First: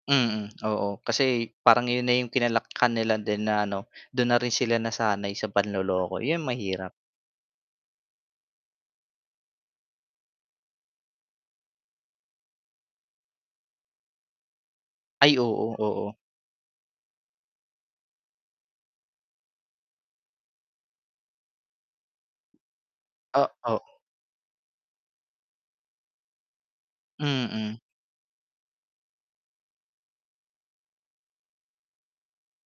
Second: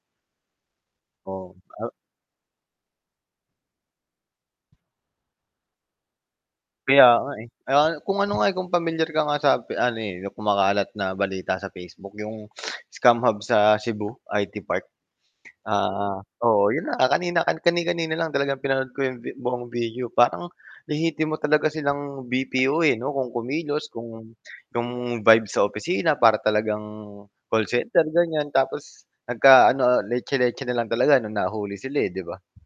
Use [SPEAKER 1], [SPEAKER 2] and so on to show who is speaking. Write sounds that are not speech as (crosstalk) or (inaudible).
[SPEAKER 1] Mm, (clicks tongue) oo, kasi
[SPEAKER 2] O,
[SPEAKER 1] parang
[SPEAKER 2] al
[SPEAKER 1] iyon na 'yung kinalakhan nila din na ano, dun na rin sila nasanay sa panloloko, iyon mahirap.
[SPEAKER 2] Kaya nga, eh, aya nga kung ano nga, eh, kung pamilyar ka nga sa pe ano, eh, kumakalat na balita sa Facebook 'yong (sniffs) scam hub sa Cebu, IT Park.
[SPEAKER 1] Ay oo, oo.
[SPEAKER 2] Ah, oo 'yon na nga kanina, kani-kanina lang talagang pinanood ko 'yong vi buong video, parang lehitimo talaga silang BPO, eh, 'no kung
[SPEAKER 1] Oo.
[SPEAKER 2] kumilos, kung kung vibe sa opisina para talagang call
[SPEAKER 1] Mm.
[SPEAKER 2] center ganiyan, tapos nagka ano, ah, letse-letse na lang talaga nung nahuli sila, eh, 'di ba?